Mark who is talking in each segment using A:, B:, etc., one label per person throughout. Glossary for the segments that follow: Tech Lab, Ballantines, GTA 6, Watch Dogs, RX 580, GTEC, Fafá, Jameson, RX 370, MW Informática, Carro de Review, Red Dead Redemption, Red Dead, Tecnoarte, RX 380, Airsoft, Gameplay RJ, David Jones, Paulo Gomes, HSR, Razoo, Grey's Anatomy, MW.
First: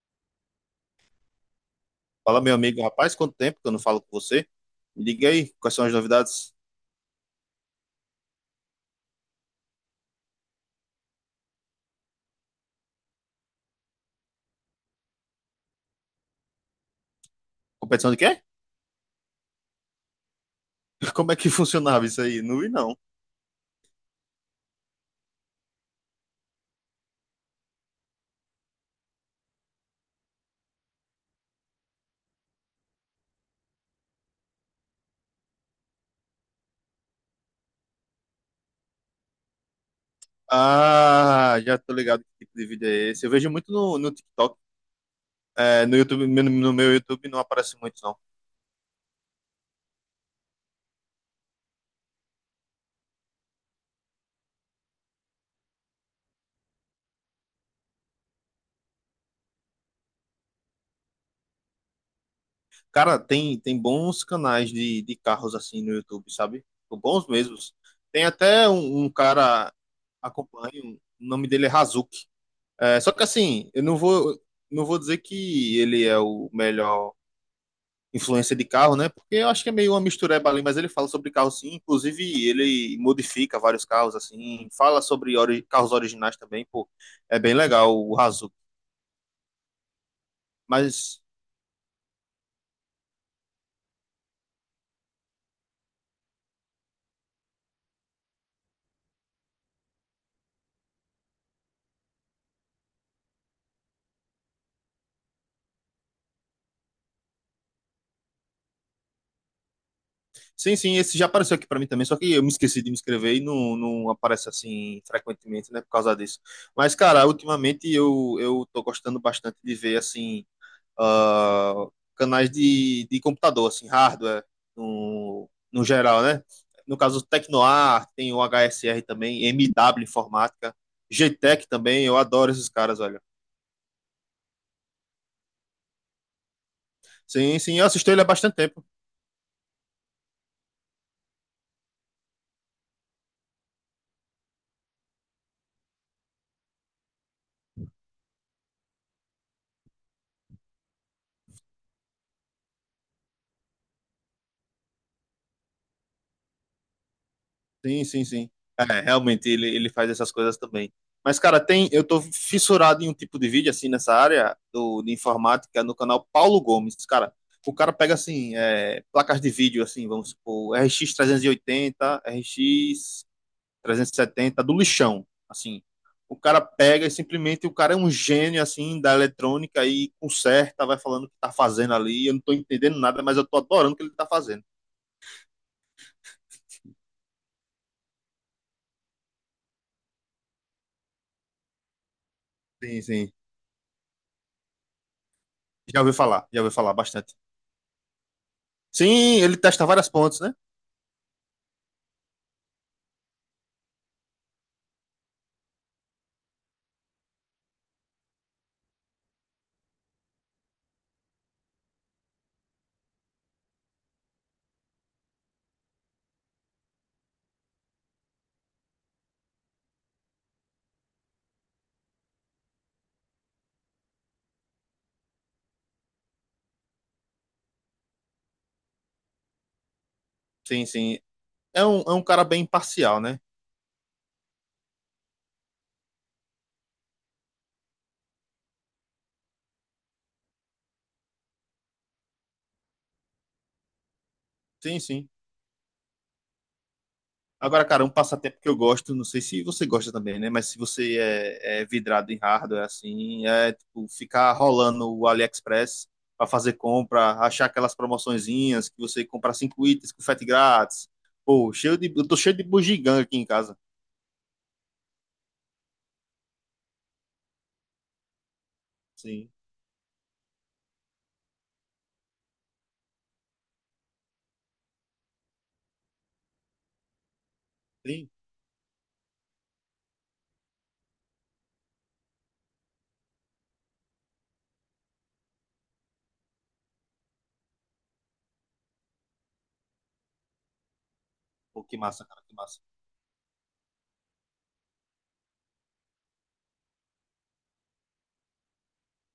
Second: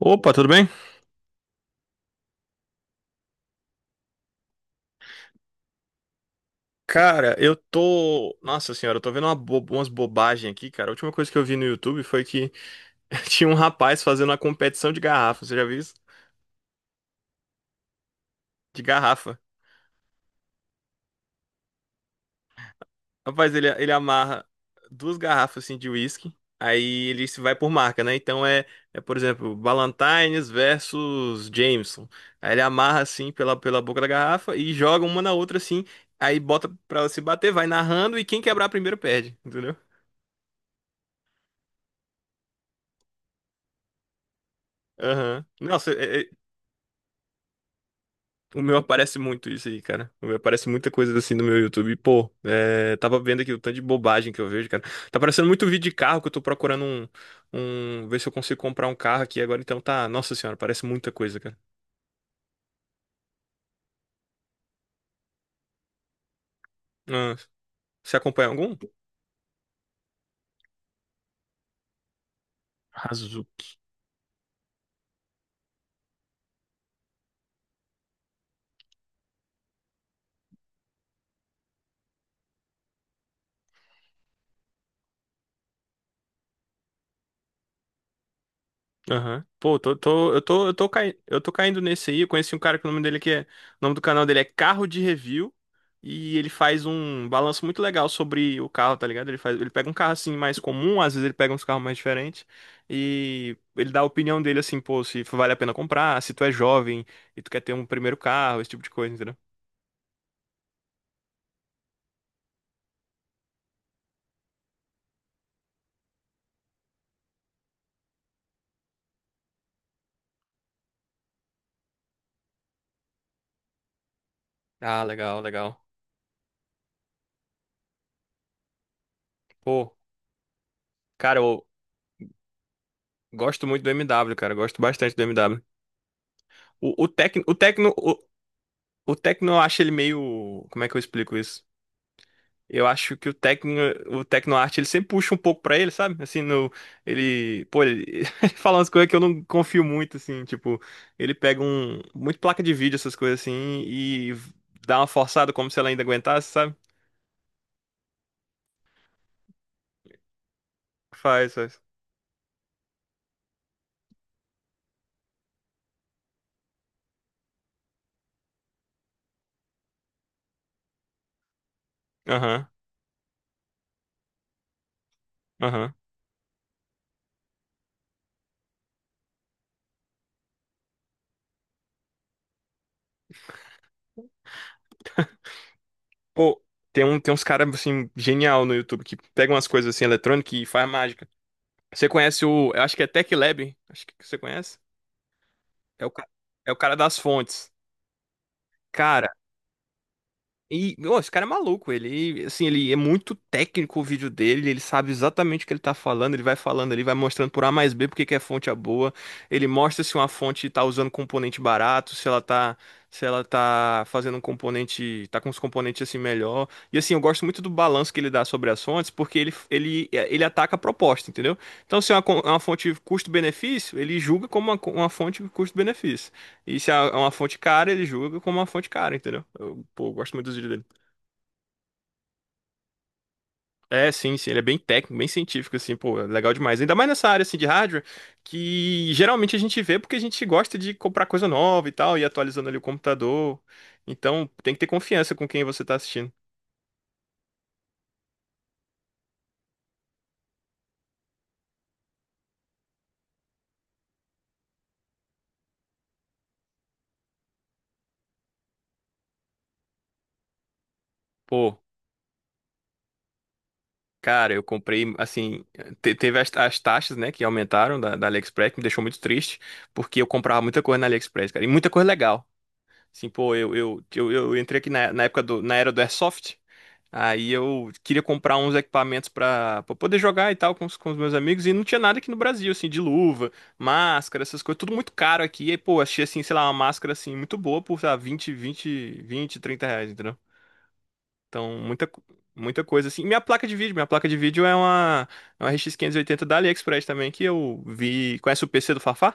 A: Opa, tudo bem?
B: Fala, meu amigo, rapaz, quanto tempo que eu não falo com você? Me diga aí, quais são as novidades?
A: Cara, eu tô. Nossa senhora, eu tô vendo umas bobagens aqui, cara. A última coisa que eu vi no YouTube foi que tinha um rapaz fazendo uma competição de garrafa. Você já viu isso?
B: Competição de quê?
A: De garrafa.
B: Como é que funcionava isso aí? Não vi, não.
A: Rapaz, ele amarra duas garrafas assim de uísque. Aí ele se vai por marca, né? Então por exemplo, Ballantines versus Jameson. Aí ele amarra assim pela boca da garrafa e joga uma na outra assim. Aí bota pra ela se bater, vai narrando e quem quebrar primeiro perde, entendeu?
B: Ah, já tô ligado que tipo de vídeo é esse. Eu vejo muito no TikTok.
A: Aham.
B: É,
A: Nossa.
B: no YouTube, no meu YouTube não aparece muito, não.
A: O meu aparece muito isso aí, cara. O meu aparece muita coisa assim no meu YouTube. Pô, é, tava vendo aqui o tanto de bobagem que eu vejo, cara. Tá aparecendo muito vídeo de carro que eu tô procurando ver se eu consigo comprar um carro aqui agora. Então tá, nossa senhora, parece muita coisa, cara.
B: Cara, tem bons canais de carros assim no YouTube, sabe? Bons
A: Ah,
B: mesmos.
A: você
B: Tem
A: acompanha
B: até
A: algum?
B: um cara, acompanho, o nome dele é Razuki. É, só que
A: Arrasou.
B: assim, eu não vou, não vou dizer que ele é o melhor influência de carro, né? Porque eu acho que é meio uma mistureba ali, mas ele fala sobre carro sim, inclusive ele modifica vários carros assim, fala sobre carros originais também, pô. É bem legal o Razoo.
A: Aham. Pô, tô, tô, eu tô,
B: Mas
A: eu tô caindo nesse aí. Eu conheci um cara que o nome dele que é, o nome do canal dele é Carro de Review e ele faz um balanço muito legal sobre o carro, tá ligado? Ele faz, ele pega um carro assim mais comum, às vezes ele pega uns carros mais diferentes e ele dá a opinião dele assim, pô, se vale a pena comprar, se tu é jovem e tu quer ter um primeiro carro, esse tipo de coisa, entendeu?
B: sim, esse já apareceu aqui pra mim também, só que eu me esqueci de me inscrever e não aparece assim frequentemente, né, por causa disso. Mas cara, ultimamente eu tô gostando bastante de ver assim ah, canais de computador, assim, hardware,
A: Ah, legal, legal.
B: no geral, né? No caso, o Tecnoar, tem o HSR também,
A: Pô,
B: MW Informática, g
A: cara, eu
B: GTEC também, eu adoro esses caras, olha.
A: gosto muito do MW, cara, eu gosto bastante do MW. O, o Tecno, o
B: Sim, sim, eu
A: Tecno,
B: assisto
A: o,
B: ele há bastante tempo.
A: o Tecno eu acho ele meio, como é que eu explico isso? Eu acho que o Tecnoarte, ele sempre puxa um pouco pra ele, sabe? Assim, no, ele, pô, ele ele fala umas coisas que eu não confio muito, assim, tipo, ele pega muito placa de vídeo, essas coisas assim, e dá uma forçada como se ela ainda aguentasse, sabe?
B: Sim, sim, sim. É, realmente, ele faz essas coisas também. Mas,
A: Faz,
B: cara,
A: faz.
B: tem, eu tô fissurado em um tipo de vídeo, assim, nessa área de informática, no canal Paulo Gomes, cara. O cara pega, assim, é, placas de vídeo, assim, vamos supor, RX 380,
A: Aham,
B: RX trezentos e setenta do lixão, assim.
A: aham.
B: O cara pega e simplesmente o cara é um gênio assim da eletrônica e conserta, vai falando o que tá fazendo ali. Eu não tô entendendo nada, mas eu tô adorando o que ele tá fazendo.
A: Pô, tem uns caras, assim, genial no YouTube que pegam umas coisas, assim, eletrônicas e faz mágica. Você conhece o, eu acho
B: Sim,
A: que é
B: sim.
A: Tech Lab, acho que você conhece? É o, ca-
B: Já
A: É
B: ouvi
A: o
B: falar
A: cara das
B: bastante.
A: fontes. Cara,
B: Sim, ele testa várias pontes, né?
A: E, meu, esse cara é maluco, ele, assim, ele é muito técnico o vídeo dele, ele sabe exatamente o que ele tá falando, ele vai falando ali, vai mostrando por A mais B porque que a fonte é boa, ele mostra se uma fonte tá usando componente barato, se ela tá, se ela tá fazendo um componente, tá com os componentes assim melhor. E assim, eu gosto muito do balanço que ele dá sobre as fontes, porque ele ataca a proposta, entendeu? Então, se é é uma fonte custo-benefício, ele julga como uma fonte custo-benefício. E se é uma fonte cara, ele julga como uma fonte cara, entendeu? Eu, pô, eu gosto muito dos vídeos
B: Sim,
A: dele.
B: sim. É um cara bem imparcial, né?
A: É, sim, sim, ele é bem técnico, bem científico, assim, pô, é legal demais. Ainda mais nessa área, assim, de hardware, que geralmente a gente vê porque a gente gosta de comprar coisa nova e tal, e atualizando ali o computador. Então, tem que ter
B: Sim, sim.
A: confiança com quem você tá assistindo.
B: Agora, cara, um passatempo que eu gosto, não sei se você gosta também, né? Mas se você é vidrado em hardware, assim, é tipo, ficar rolando o AliExpress para fazer compra, achar aquelas promoçõezinhas que você compra cinco itens com frete grátis. Pô,
A: Pô,
B: eu tô cheio de bugiganga aqui em casa.
A: cara, eu comprei, assim, teve as taxas, né, que aumentaram da AliExpress, que me deixou muito
B: Sim,
A: triste, porque eu comprava muita coisa na AliExpress, cara, e muita coisa legal. Assim, pô, eu entrei aqui na era do Airsoft. Aí eu queria
B: sim.
A: comprar uns equipamentos pra poder jogar e tal com os meus amigos. E não tinha nada aqui no Brasil, assim, de luva, máscara, essas coisas, tudo muito caro aqui. E, pô, achei, assim, sei lá, uma máscara, assim, muito boa por, sei lá, 20 20 20, R$ 30, entendeu? Então,
B: Pô, que massa, cara, que massa.
A: muita coisa, assim. E minha placa de vídeo, minha placa de vídeo é uma RX 580 da AliExpress também, que eu vi. Conhece o PC do Fafá?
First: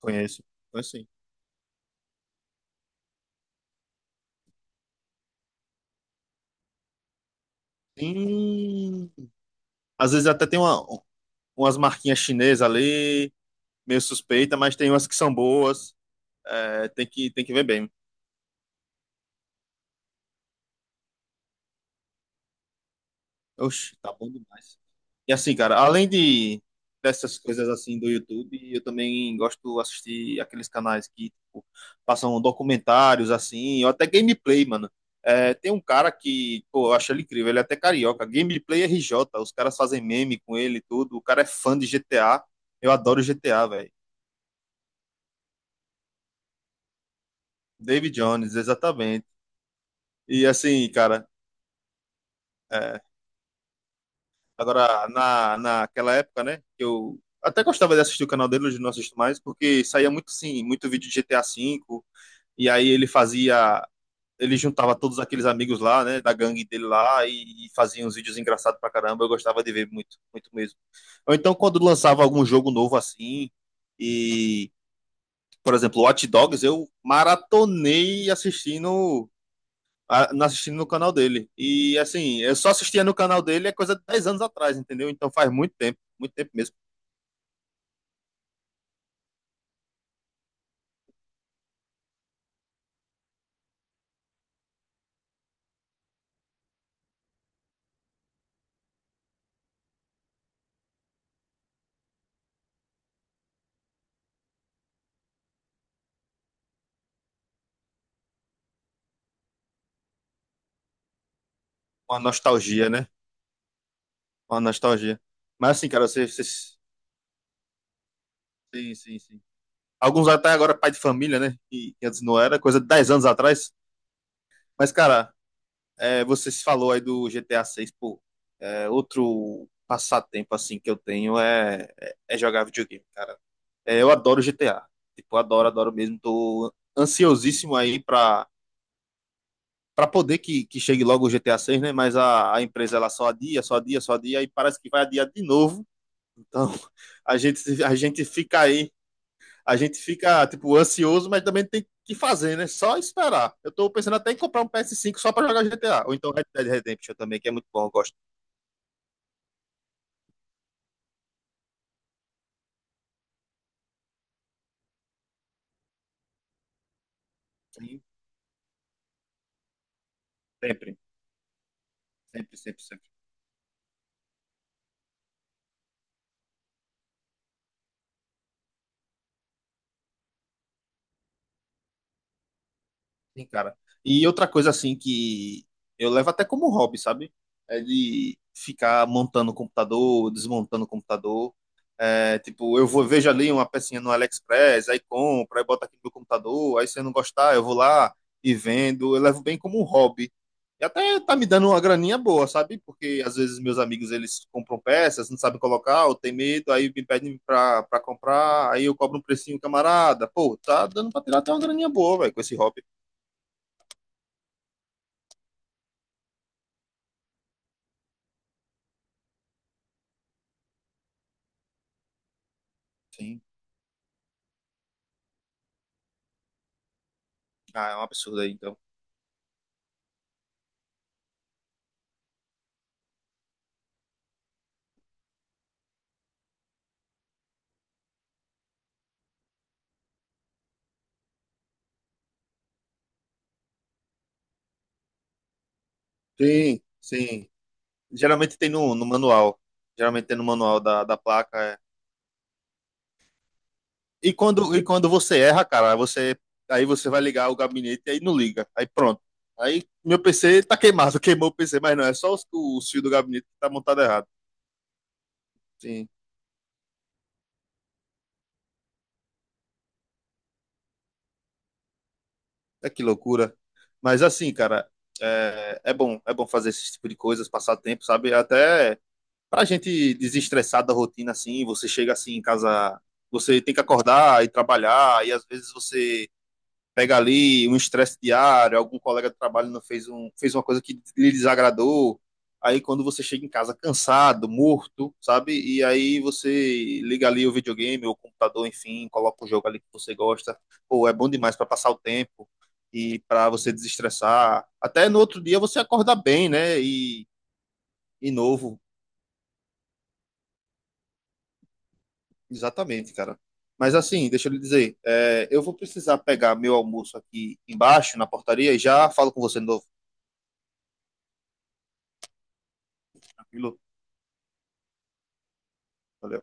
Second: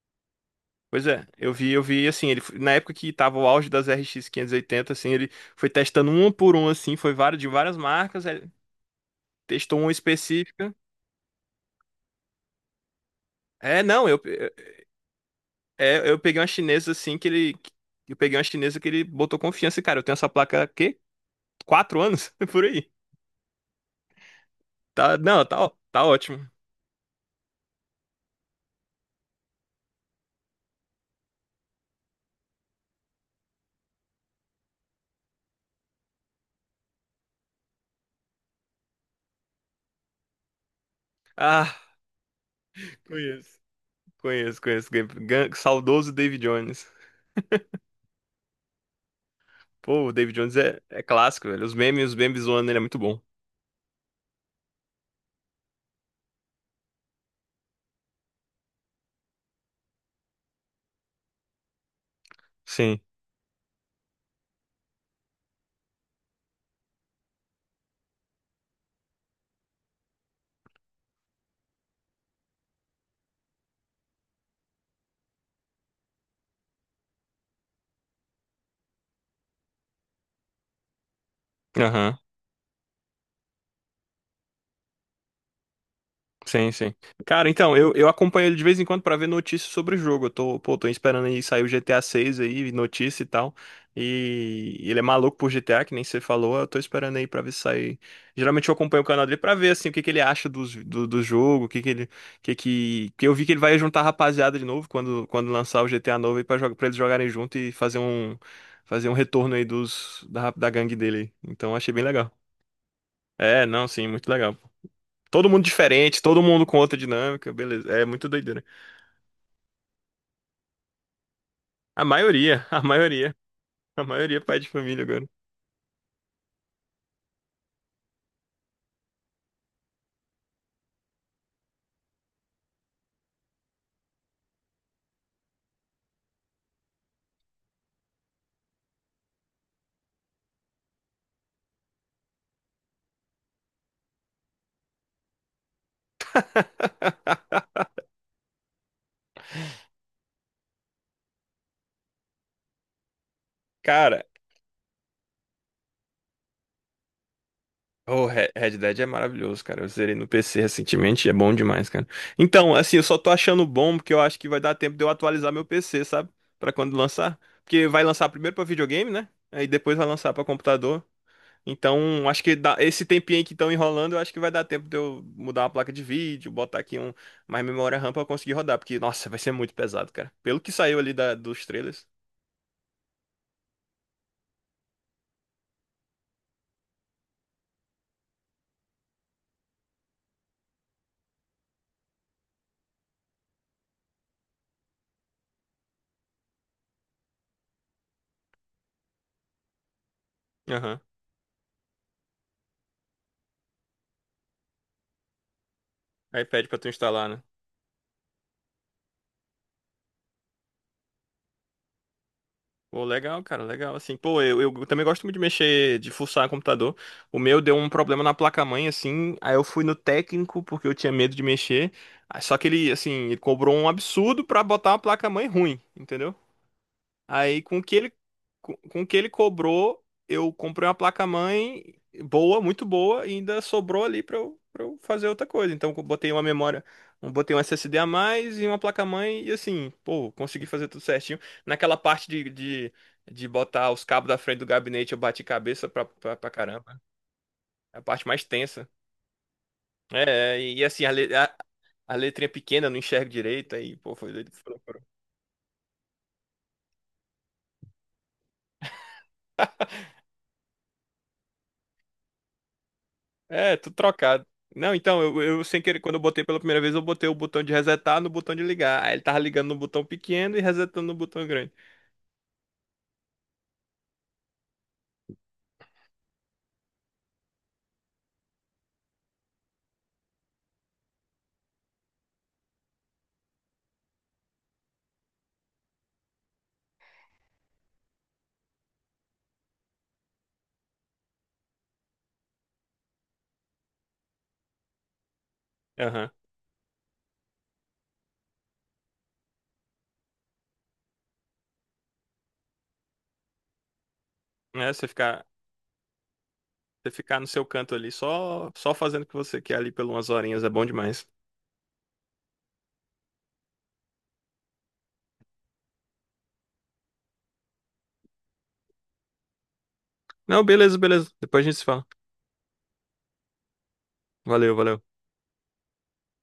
B: Conheço, conheço
A: Pois
B: sim.
A: é, eu vi assim, ele na época que tava o auge das RX 580, assim, ele foi testando um por um assim, foi vários de várias marcas, ele
B: Sim.
A: testou uma
B: Às vezes até tem
A: específica.
B: umas marquinhas chinesas ali,
A: É,
B: meio
A: não,
B: suspeita, mas tem umas que são boas.
A: eu peguei uma
B: É,
A: chinesa assim que
B: tem que
A: ele.
B: ver bem.
A: Eu peguei uma chinesa que ele botou confiança, e, cara. Eu tenho essa placa há quê? 4 anos? Por aí.
B: Oxe, tá bom demais.
A: Tá,
B: E
A: não,
B: assim, cara,
A: tá
B: além
A: ótimo.
B: de dessas coisas assim do YouTube, eu também gosto de assistir aqueles canais que tipo, passam documentários assim, ou até gameplay, mano. É, tem um cara que, pô, eu acho ele incrível, ele é até carioca, Gameplay RJ, os caras fazem meme com ele e tudo, o cara é fã
A: Ah,
B: de GTA, eu adoro
A: conheço.
B: GTA, velho.
A: Conheço, conheço. Saudoso David Jones.
B: David Jones, exatamente.
A: Pô, o David
B: E
A: Jones é,
B: assim,
A: é
B: cara,
A: clássico, velho. Os memes zoando ele é muito
B: é,
A: bom.
B: agora, naquela época, né, eu até gostava de assistir o canal dele, hoje não assisto mais, porque saía muito, sim, muito vídeo de GTA V, e aí
A: Sim.
B: ele juntava todos aqueles amigos lá, né, da gangue dele lá, e fazia uns vídeos engraçados pra caramba, eu gostava de ver muito, muito mesmo. Ou então, quando lançava algum jogo novo assim, e, por exemplo, Watch Dogs, eu maratonei assistindo assistindo no canal dele. E
A: Aham.
B: assim, eu só assistia no canal dele é coisa de 10 anos atrás, entendeu? Então faz muito tempo
A: Sim,
B: mesmo.
A: sim. Cara, então, eu acompanho ele de vez em quando pra ver notícias sobre o jogo. Pô, tô esperando aí sair o GTA 6 aí, notícia e tal. E ele é maluco por GTA, que nem você falou. Eu tô esperando aí pra ver se sair. Geralmente eu acompanho o canal dele pra ver, assim, o que que ele acha do jogo, o que que ele. Que eu vi que ele vai juntar a rapaziada de novo quando lançar o GTA novo aí pra eles jogarem junto e fazer um retorno aí da gangue dele. Então, achei bem
B: Uma
A: legal.
B: nostalgia, né?
A: É, não, sim, muito legal.
B: Uma nostalgia.
A: Todo mundo
B: Mas assim, cara,
A: diferente, todo mundo com outra dinâmica, beleza. É muito doideira.
B: sim, sim, sim. Alguns até agora pai de família, né? Que
A: A
B: que antes não era,
A: maioria,
B: coisa de 10 anos atrás.
A: a maioria é pai de
B: Mas,
A: família agora.
B: cara, é, você se falou aí do GTA 6 pô. É, outro passatempo, assim, que eu tenho é jogar videogame, cara. É, eu adoro GTA. Tipo, eu adoro, adoro mesmo. Tô ansiosíssimo aí pra para poder que chegue logo o GTA 6, né? Mas a empresa ela só adia, só adia, só adia, e parece que vai adiar de novo. Então a gente fica aí, a gente fica tipo ansioso, mas também tem que fazer, né? Só esperar. Eu tô pensando
A: Cara,
B: até em comprar um PS5 só para jogar GTA, ou então Red Dead Redemption também, que é muito bom, eu gosto.
A: o Red Dead é maravilhoso, cara. Eu zerei no PC recentemente, e é bom demais, cara. Então, assim, eu só tô achando bom porque eu acho que vai dar tempo de eu atualizar meu PC, sabe? Pra quando lançar. Porque vai
B: Sim,
A: lançar primeiro pra videogame, né? Aí depois vai lançar pra
B: sempre,
A: computador. Então, acho que
B: sempre, sempre,
A: esse
B: sempre.
A: tempinho aí que estão enrolando, eu acho que vai dar tempo de eu mudar uma placa de vídeo, botar aqui um mais memória RAM pra eu conseguir rodar, porque, nossa, vai ser muito pesado, cara. Pelo que saiu ali dos trailers.
B: Sim, cara. E outra coisa assim que eu levo até como hobby, sabe? É de ficar montando o computador, desmontando o computador. É, tipo, eu vou vejo ali uma pecinha no AliExpress, aí compro, aí boto aqui no meu computador, aí se eu não gostar, eu vou lá e vendo, eu levo bem como um hobby. E
A: Aham.
B: até tá me dando uma graninha boa, sabe? Porque às vezes meus amigos eles compram peças, não sabem colocar, ou tem
A: Aí pede
B: medo,
A: pra tu
B: aí me
A: instalar,
B: pedem
A: né?
B: pra comprar, aí eu cobro um precinho, camarada. Pô, tá dando pra tirar até uma graninha boa, velho, com esse hobby.
A: Pô, legal, cara, legal. Assim, pô, eu também gosto muito de mexer, de fuçar computador. O meu deu um problema na placa-mãe, assim. Aí eu fui no técnico, porque eu tinha medo de mexer. Ah, só que ele, assim, ele
B: Sim.
A: cobrou um absurdo pra botar uma placa-mãe ruim, entendeu? Aí
B: Ah, é um absurdo aí, então.
A: com o que ele cobrou, eu comprei uma placa-mãe boa, muito boa, e ainda sobrou ali para eu fazer outra coisa. Então eu botei uma memória, eu botei um SSD a mais e uma placa-mãe e assim, pô, consegui fazer tudo certinho. Naquela parte de botar os cabos da frente do gabinete, eu bati cabeça pra
B: Sim,
A: caramba.
B: sim.
A: É a parte mais
B: Geralmente tem
A: tensa.
B: no manual. Geralmente tem no
A: É, é,
B: manual
A: e assim, a,
B: da
A: le- a,
B: placa é,
A: a letrinha pequena, eu não enxergo direito, aí, pô, foi
B: e
A: doido.
B: quando você erra, cara, você, aí você vai ligar o gabinete e aí não liga. Aí pronto. Aí meu PC tá queimado, queimou o PC, mas não, é só o fio do gabinete que tá
A: É, tudo
B: montado errado.
A: trocado. Não, então, eu sem querer,
B: Sim,
A: quando eu botei pela primeira vez, eu botei o botão de resetar no botão de ligar. Aí ele tava ligando no botão pequeno e resetando no botão grande.
B: é que loucura. Mas assim, cara, é bom fazer esse tipo de coisas, passar tempo, sabe? Até pra gente desestressar da rotina assim, você chega assim em casa, você tem que acordar e trabalhar, e às vezes você pega ali um estresse diário, algum colega de trabalho não fez, fez uma coisa que lhe desagradou. Aí quando você chega em casa cansado, morto, sabe? E aí
A: Aham.
B: você liga ali o videogame ou o computador, enfim, coloca o jogo ali que você gosta. Pô, é bom demais para passar o tempo e para você desestressar.
A: É, você
B: Até no outro
A: ficar,
B: dia você acorda bem, né?
A: no seu canto ali,
B: E
A: só,
B: novo.
A: só fazendo o que você quer ali por umas horinhas, é bom demais.
B: Exatamente, cara. Mas assim, deixa eu lhe dizer, é, eu vou precisar pegar meu almoço aqui embaixo, na portaria, e já falo com você de novo,
A: Não, beleza, beleza. Depois a gente se fala.
B: tranquilo?
A: Valeu, valeu.
B: Valeu.